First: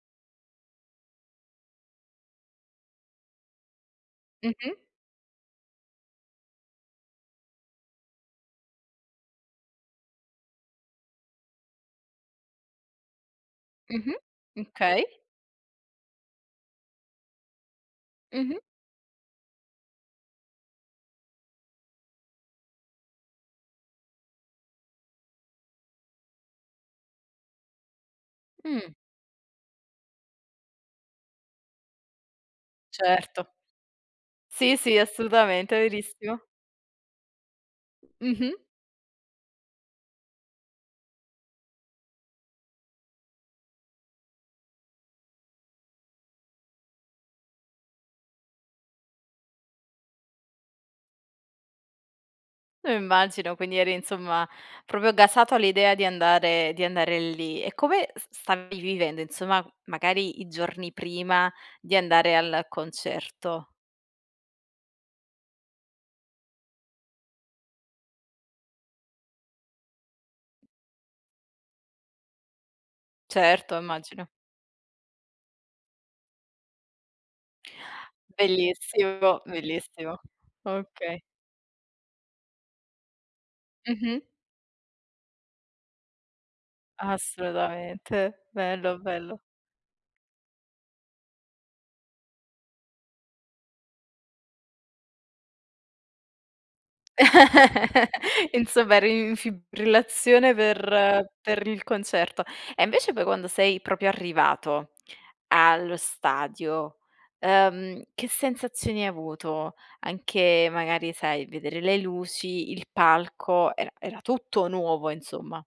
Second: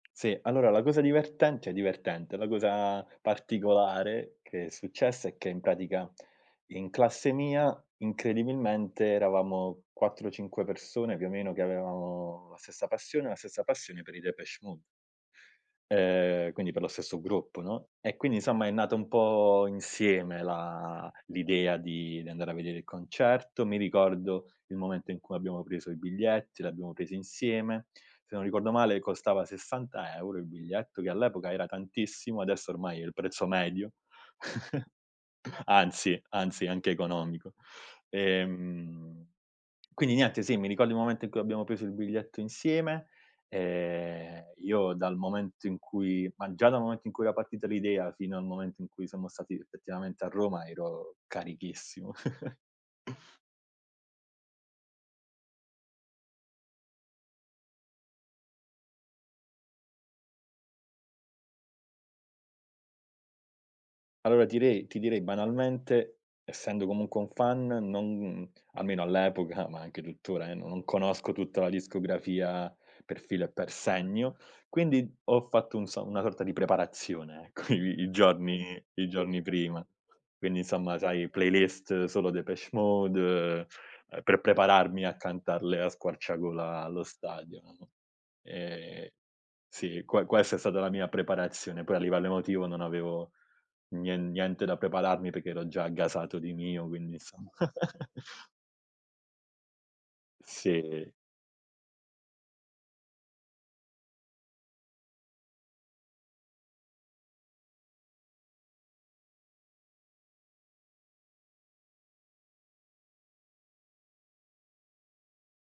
Sì, allora la cosa divertent cioè divertente, la cosa particolare che è Mh-mh. successa è che in pratica in classe mia incredibilmente eravamo 4, 5 persone più o meno che avevamo la stessa passione la stessa passione Mh-mh. per i Depeche Mode. Okay. Ehm, quindi per lo stesso gruppo, no, e quindi Mh-mh. insomma è nata un po' insieme la l'idea di di andare a vedere il concerto. Mi ricordo il momento in cui abbiamo preso i biglietti, l'abbiamo presi insieme. Se non ricordo Mh. male costava 60 € il biglietto che all'epoca era tantissimo, adesso ormai è il Certo. prezzo medio, Sì, sì, assolutamente, è anzi verissimo. anzi anche economico, Mh-mh. ehm, quindi niente sì, ricordo il momento in cui abbiamo preso il biglietto insieme, ehm, io dal momento in cui ma già dal momento in cui era partita l'idea fino al momento in cui siamo stati effettivamente a Roma ero carichissimo. Lo immagino, quindi eri insomma proprio gasato all'idea di andare di andare lì. E come s stavi vivendo insomma magari i giorni prima di andare al concerto? Allora tirei ti direi ti direi banalmente essendo comunque un fan non almeno all'epoca, ma anche tuttora eh, no non conosco tutta la discografia per filo e per Certo, immagino. segno, quindi ho fatto un so una sorta di preparazione ecco i i giorni i Bellissimo, giorni prima. bellissimo. Quindi insomma Okay. sai playlist solo Depeche Mode, Mh-mh. ehm, per prepararmi a cantarle a squarciagola allo stadio, no, Assolutamente, bello, ehm bello. sì que questa è stata la mia preparazione. Poi a livello emotivo non avevo nien niente da prepararmi perché ero già gasato di mio, quindi insomma. Insomma, eri in fibrillazione Sì. per per il concerto. E invece poi quando sei proprio arrivato allo stadio, ehm, che sensazioni hai avuto? Anche magari sai vedere le luci, il palco, era era tutto nuovo insomma.